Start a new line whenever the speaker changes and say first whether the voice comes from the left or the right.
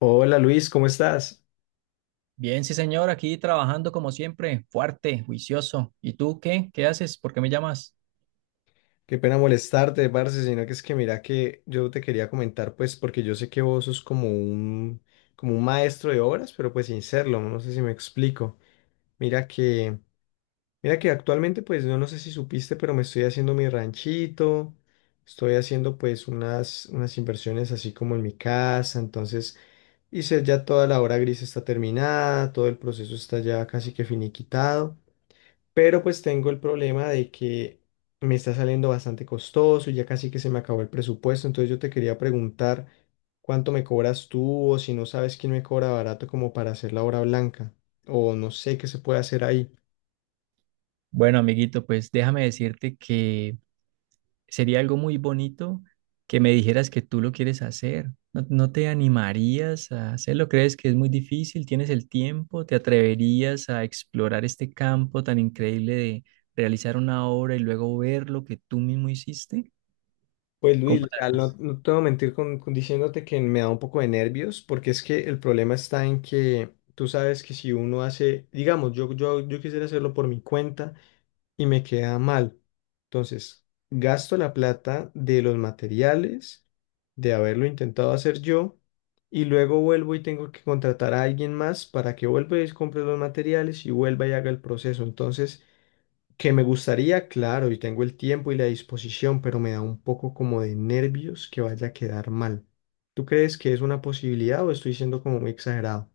left: Hola Luis, ¿cómo estás?
right: Bien, sí, señor, aquí trabajando como siempre, fuerte, juicioso. ¿Y tú qué? ¿Qué haces? ¿Por qué me llamas?
left: Qué pena molestarte, parce, sino que es que mira que yo te quería comentar, pues, porque yo sé que vos sos como un maestro de obras, pero pues sin serlo, no sé si me explico. Mira que, mira que actualmente, pues, no sé si supiste, pero me estoy haciendo mi ranchito, estoy haciendo pues unas inversiones así como en mi casa, entonces hice ya toda la obra gris está terminada, todo el proceso está ya casi que finiquitado. Pero pues tengo el problema de que me está saliendo bastante costoso y ya casi que se me acabó el presupuesto. Entonces yo te quería preguntar cuánto me cobras tú o si no sabes quién me cobra barato como para hacer la obra blanca o no sé qué se puede hacer ahí.
right: Bueno, amiguito, pues déjame decirte que sería algo muy bonito que me dijeras que tú lo quieres hacer. ¿No, no te animarías a hacerlo? ¿Crees que es muy difícil? ¿Tienes el tiempo? ¿Te atreverías a explorar este campo tan increíble de realizar una obra y luego ver lo que tú mismo hiciste?
left: Pues Luis,
right: ¿Cómo
left: o
right: la
left: sea, no,
right: ves?
left: no te voy a mentir con diciéndote que me da un poco de nervios porque es que el problema está en que tú sabes que si uno hace, digamos, yo quisiera hacerlo por mi cuenta. Y me queda mal. Entonces, gasto la plata de los materiales, de haberlo intentado hacer yo, y luego vuelvo y tengo que contratar a alguien más para que vuelva y compre los materiales y vuelva y haga el proceso. Entonces, que me gustaría, claro, y tengo el tiempo y la disposición, pero me da un poco como de nervios que vaya a quedar mal. ¿Tú crees que es una posibilidad o estoy siendo como muy exagerado?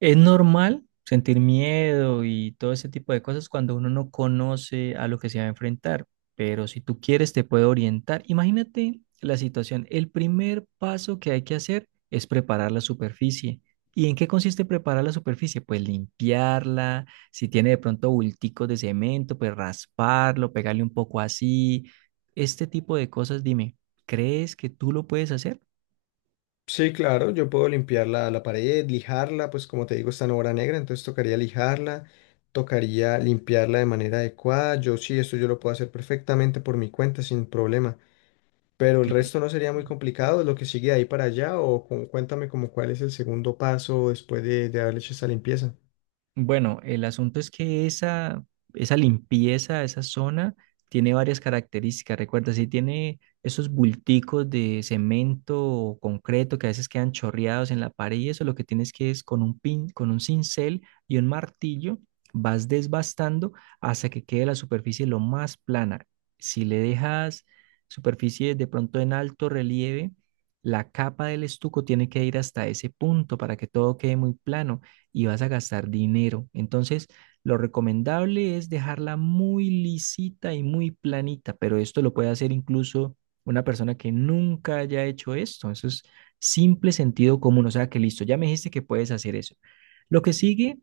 right: Es normal sentir miedo y todo ese tipo de cosas cuando uno no conoce a lo que se va a enfrentar, pero si tú quieres te puede orientar. Imagínate la situación. El primer paso que hay que hacer es preparar la superficie. ¿Y en qué consiste preparar la superficie? Pues limpiarla, si tiene de pronto bulticos de cemento, pues rasparlo, pegarle un poco así. Este tipo de cosas, dime, ¿crees que tú lo puedes hacer?
left: Sí, claro, yo puedo limpiar la pared, lijarla, pues como te digo, está en obra negra, entonces tocaría lijarla, tocaría limpiarla de manera adecuada. Yo sí, esto yo lo puedo hacer perfectamente por mi cuenta, sin problema. Pero el
right: Claro.
left: resto no sería muy complicado, lo que sigue de ahí para allá, o cuéntame como cuál es el segundo paso después de haber hecho esta limpieza.
right: Bueno, el asunto es que esa limpieza, esa zona, tiene varias características. Recuerda, si tiene esos bulticos de cemento o concreto que a veces quedan chorreados en la pared y eso, lo que tienes que es con un pin, con un cincel y un martillo, vas desbastando hasta que quede la superficie lo más plana. Si le dejas superficie de pronto en alto relieve, la capa del estuco tiene que ir hasta ese punto para que todo quede muy plano y vas a gastar dinero. Entonces, lo recomendable es dejarla muy lisita y muy planita, pero esto lo puede hacer incluso una persona que nunca haya hecho esto. Eso es simple sentido común, o sea que listo, ya me dijiste que puedes hacer eso. Lo que sigue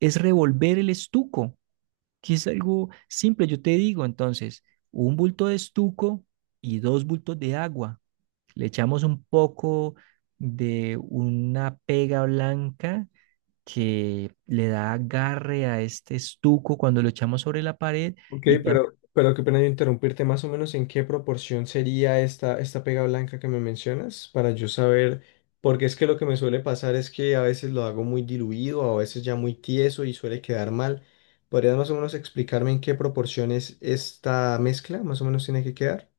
right: es revolver el estuco, que es algo simple, yo te digo, entonces, un bulto de estuco y dos bultos de agua. Le echamos un poco de una pega blanca que le da agarre a este estuco cuando lo echamos sobre la pared
left: Ok,
right: y, tam-
left: pero qué pena yo interrumpirte, más o menos en qué proporción sería esta pega blanca que me mencionas para yo saber, porque es que lo que me suele pasar es que a veces lo hago muy diluido, a veces ya muy tieso y suele quedar mal. ¿Podrías más o menos explicarme en qué proporciones esta mezcla más o menos tiene que quedar?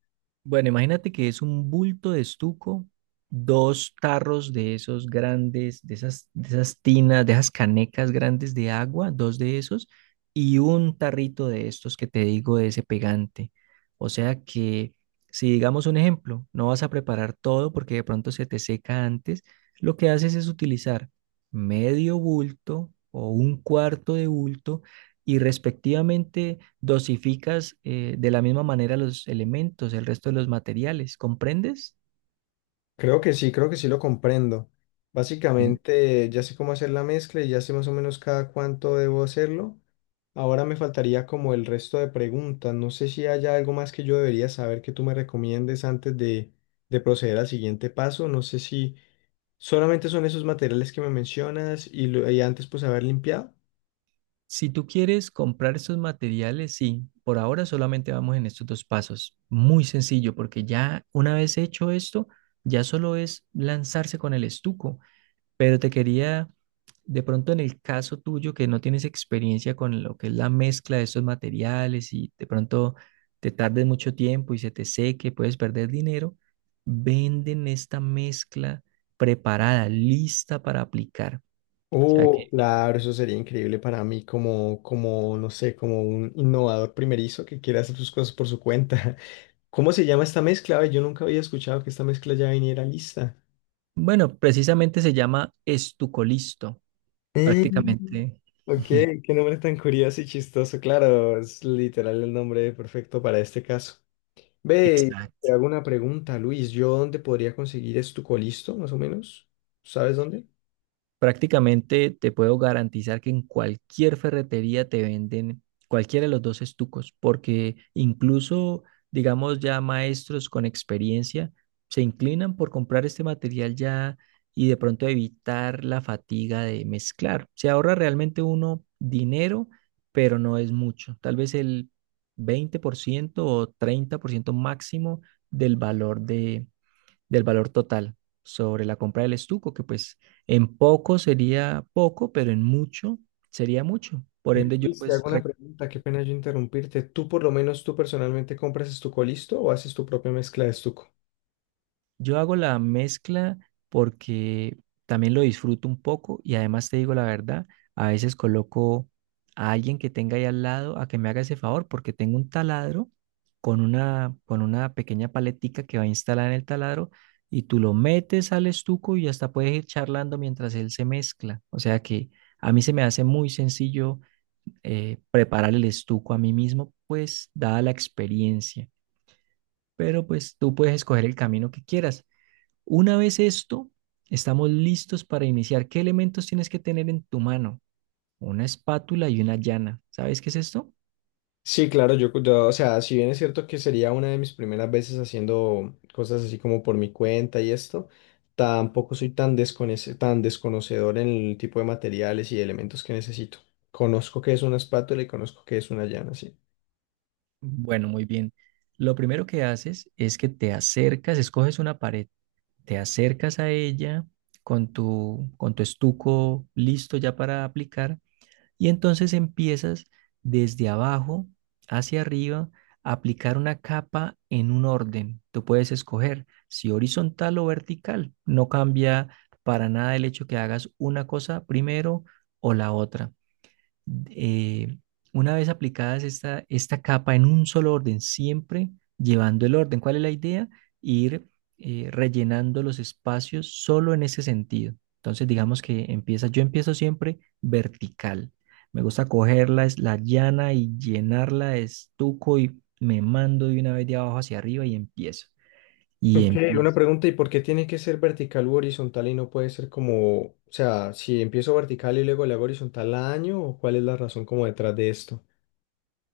right: Bueno, imagínate que es un bulto de estuco, dos tarros de esos grandes, de esas, tinas, de esas canecas grandes de agua, dos de esos, y un tarrito de estos que te digo de ese pegante. O sea que, si digamos un ejemplo, no vas a preparar todo porque de pronto se te seca antes, lo que haces es utilizar medio bulto o un cuarto de bulto y respectivamente dosificas de la misma manera los elementos, el resto de los materiales, ¿comprendes?
left: Creo que sí lo comprendo.
right: Es-
left: Básicamente ya sé cómo hacer la mezcla y ya sé más o menos cada cuánto debo hacerlo. Ahora me faltaría como el resto de preguntas. No sé si haya algo más que yo debería saber que tú me recomiendes antes de proceder al siguiente paso. No sé si solamente son esos materiales que me mencionas y, y antes pues haber limpiado.
right: Si tú quieres comprar estos materiales, sí, por ahora solamente vamos en estos dos pasos. Muy sencillo, porque ya una vez hecho esto, ya solo es lanzarse con el estuco. Pero te quería, de pronto en el caso tuyo que no tienes experiencia con lo que es la mezcla de estos materiales y de pronto te tardes mucho tiempo y se te seque, puedes perder dinero, venden esta mezcla preparada, lista para aplicar. O sea que,
left: Oh, claro, eso sería increíble para mí como no sé, como un innovador primerizo que quiere hacer sus cosas por su cuenta. ¿Cómo se llama esta mezcla? Ay, yo nunca había escuchado que esta mezcla ya viniera lista.
right: bueno, precisamente se llama estucolisto,
left: Mm,
right: prácticamente.
left: ok, qué nombre tan curioso y chistoso. Claro, es literal el nombre perfecto para este caso. Ve,
right: Exacto.
left: te hago una pregunta, Luis. ¿Yo dónde podría conseguir estucolisto, más o menos? ¿Sabes dónde?
right: Prácticamente te puedo garantizar que en cualquier ferretería te venden cualquiera de los dos estucos, porque incluso, digamos, ya maestros con experiencia se inclinan por comprar este material ya y de pronto evitar la fatiga de mezclar. Se ahorra realmente uno dinero, pero no es mucho. Tal vez el 20% o 30% máximo del valor de del valor total sobre la compra del estuco, que pues en poco sería poco, pero en mucho sería mucho. Por
left: Ve,
right: ende, yo
left: Luis, te
right: pues
left: hago una pregunta. Qué pena yo interrumpirte. ¿Tú, por lo menos, tú personalmente compras estucolisto o haces tu propia mezcla de estuco?
right: yo hago la mezcla porque también lo disfruto un poco y además te digo la verdad, a veces coloco a alguien que tenga ahí al lado a que me haga ese favor porque tengo un taladro con una, pequeña paletica que va a instalar en el taladro y tú lo metes al estuco y hasta puedes ir charlando mientras él se mezcla. O sea que a mí se me hace muy sencillo preparar el estuco a mí mismo, pues dada la experiencia. Pero pues tú puedes escoger el camino que quieras. Una vez esto, estamos listos para iniciar. ¿Qué elementos tienes que tener en tu mano? Una espátula y una llana. ¿Sabes qué es esto?
left: Sí, claro, o sea, si bien es cierto que sería una de mis primeras veces haciendo cosas así como por mi cuenta y esto, tampoco soy tan desconocedor en el tipo de materiales y de elementos que necesito. Conozco que es una espátula y conozco que es una llana, sí.
right: Bueno, muy bien. Lo primero que haces es que te acercas, escoges una pared, te acercas a ella con tu, estuco listo ya para aplicar. Y entonces empiezas desde abajo hacia arriba a aplicar una capa en un orden. Tú puedes escoger si horizontal o vertical. No cambia para nada el hecho que hagas una cosa primero o la otra. eh, una vez aplicadas esta, capa en un solo orden, siempre llevando el orden. ¿Cuál es la idea? Ir, rellenando los espacios solo en ese sentido. Entonces, digamos que empieza, yo empiezo siempre vertical. Me gusta cogerla, es la llana y llenarla de estuco y me mando de una vez de abajo hacia arriba y empiezo. Y
left: Ok, una
right: empiezo.
left: pregunta, ¿y por qué tiene que ser vertical u horizontal y no puede ser como, o sea, si empiezo vertical y luego le hago horizontal a año, o cuál es la razón como detrás de esto?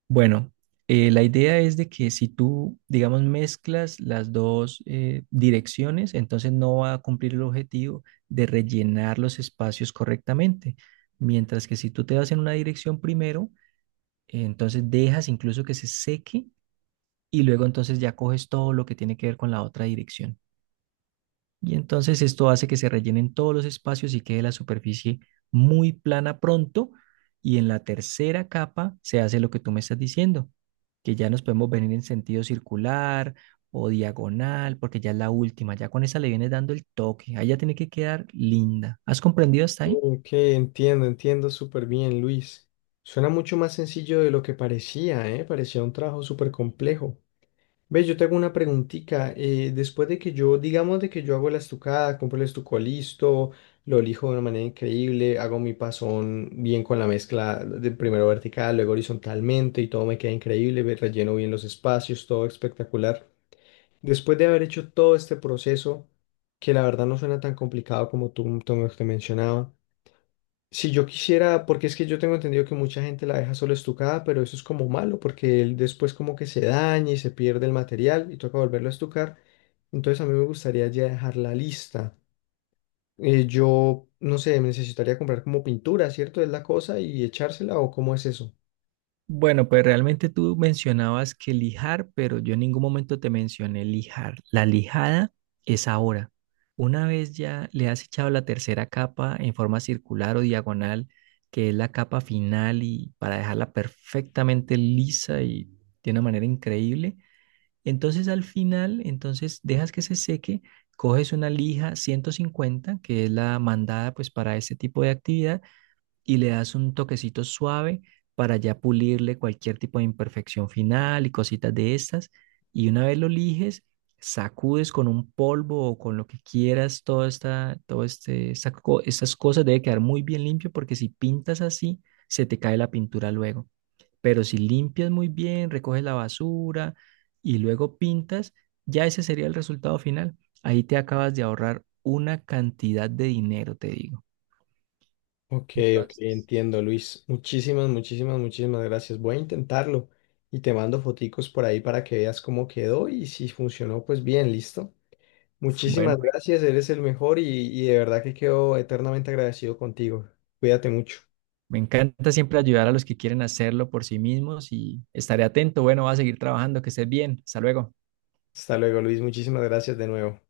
right: Bueno, la idea es de que si tú, digamos, mezclas las dos, direcciones, entonces no va a cumplir el objetivo de rellenar los espacios correctamente. Mientras que si tú te vas en una dirección primero, entonces dejas incluso que se seque y luego entonces ya coges todo lo que tiene que ver con la otra dirección. Y entonces esto hace que se rellenen todos los espacios y quede la superficie muy plana pronto. Y en la tercera capa se hace lo que tú me estás diciendo, que ya nos podemos venir en sentido circular o diagonal, porque ya es la última. Ya con esa le vienes dando el toque. Ahí ya tiene que quedar linda. ¿Has comprendido hasta ahí?
left: Ok, entiendo, entiendo súper bien, Luis. Suena mucho más sencillo de lo que parecía, ¿eh? Parecía un trabajo súper complejo. Ve, yo te hago una preguntita. Después de que yo, digamos de que yo hago la estucada, compro el estuco listo, lo lijo de una manera increíble, hago mi pasón bien con la mezcla de primero vertical, luego horizontalmente y todo me queda increíble, ve, relleno bien los espacios, todo espectacular. Después de haber hecho todo este proceso, que la verdad no suena tan complicado como tú me mencionabas. Si yo quisiera, porque es que yo tengo entendido que mucha gente la deja solo estucada, pero eso es como malo, porque él después como que se daña y se pierde el material y toca volverlo a estucar. Entonces a mí me gustaría ya dejarla lista. Yo, no sé, necesitaría comprar como pintura, ¿cierto? Es la cosa y echársela o cómo es eso.
right: Bueno, pues realmente tú mencionabas que lijar, pero yo en ningún momento te mencioné lijar. La lijada es ahora. Una vez ya le has echado la tercera capa en forma circular o diagonal, que es la capa final y para dejarla perfectamente lisa y de una manera increíble, entonces al final, entonces dejas que se seque, coges una lija 150, que es la mandada pues para este tipo de actividad y le das un toquecito suave para ya pulirle cualquier tipo de imperfección final y cositas de estas. Y una vez lo lijes, sacudes con un polvo o con lo que quieras, toda esta, todo este, esta co- estas cosas debe quedar muy bien limpio porque si pintas así, se te cae la pintura luego. Pero si limpias muy bien, recoges la basura y luego pintas, ya ese sería el resultado final. Ahí te acabas de ahorrar una cantidad de dinero, te digo.
left: Ok, ok, entiendo, Luis. Muchísimas, muchísimas, muchísimas gracias. Voy a intentarlo y te mando foticos por ahí para que veas cómo quedó y si funcionó, pues bien, listo.
right: Bueno,
left: Muchísimas gracias, eres el mejor y de verdad que quedo eternamente agradecido contigo. Cuídate mucho.
right: me encanta siempre ayudar a los que quieren hacerlo por sí mismos y estaré atento. Bueno, va a seguir trabajando, que estés bien. Hasta luego.
left: Hasta luego, Luis. Muchísimas gracias de nuevo.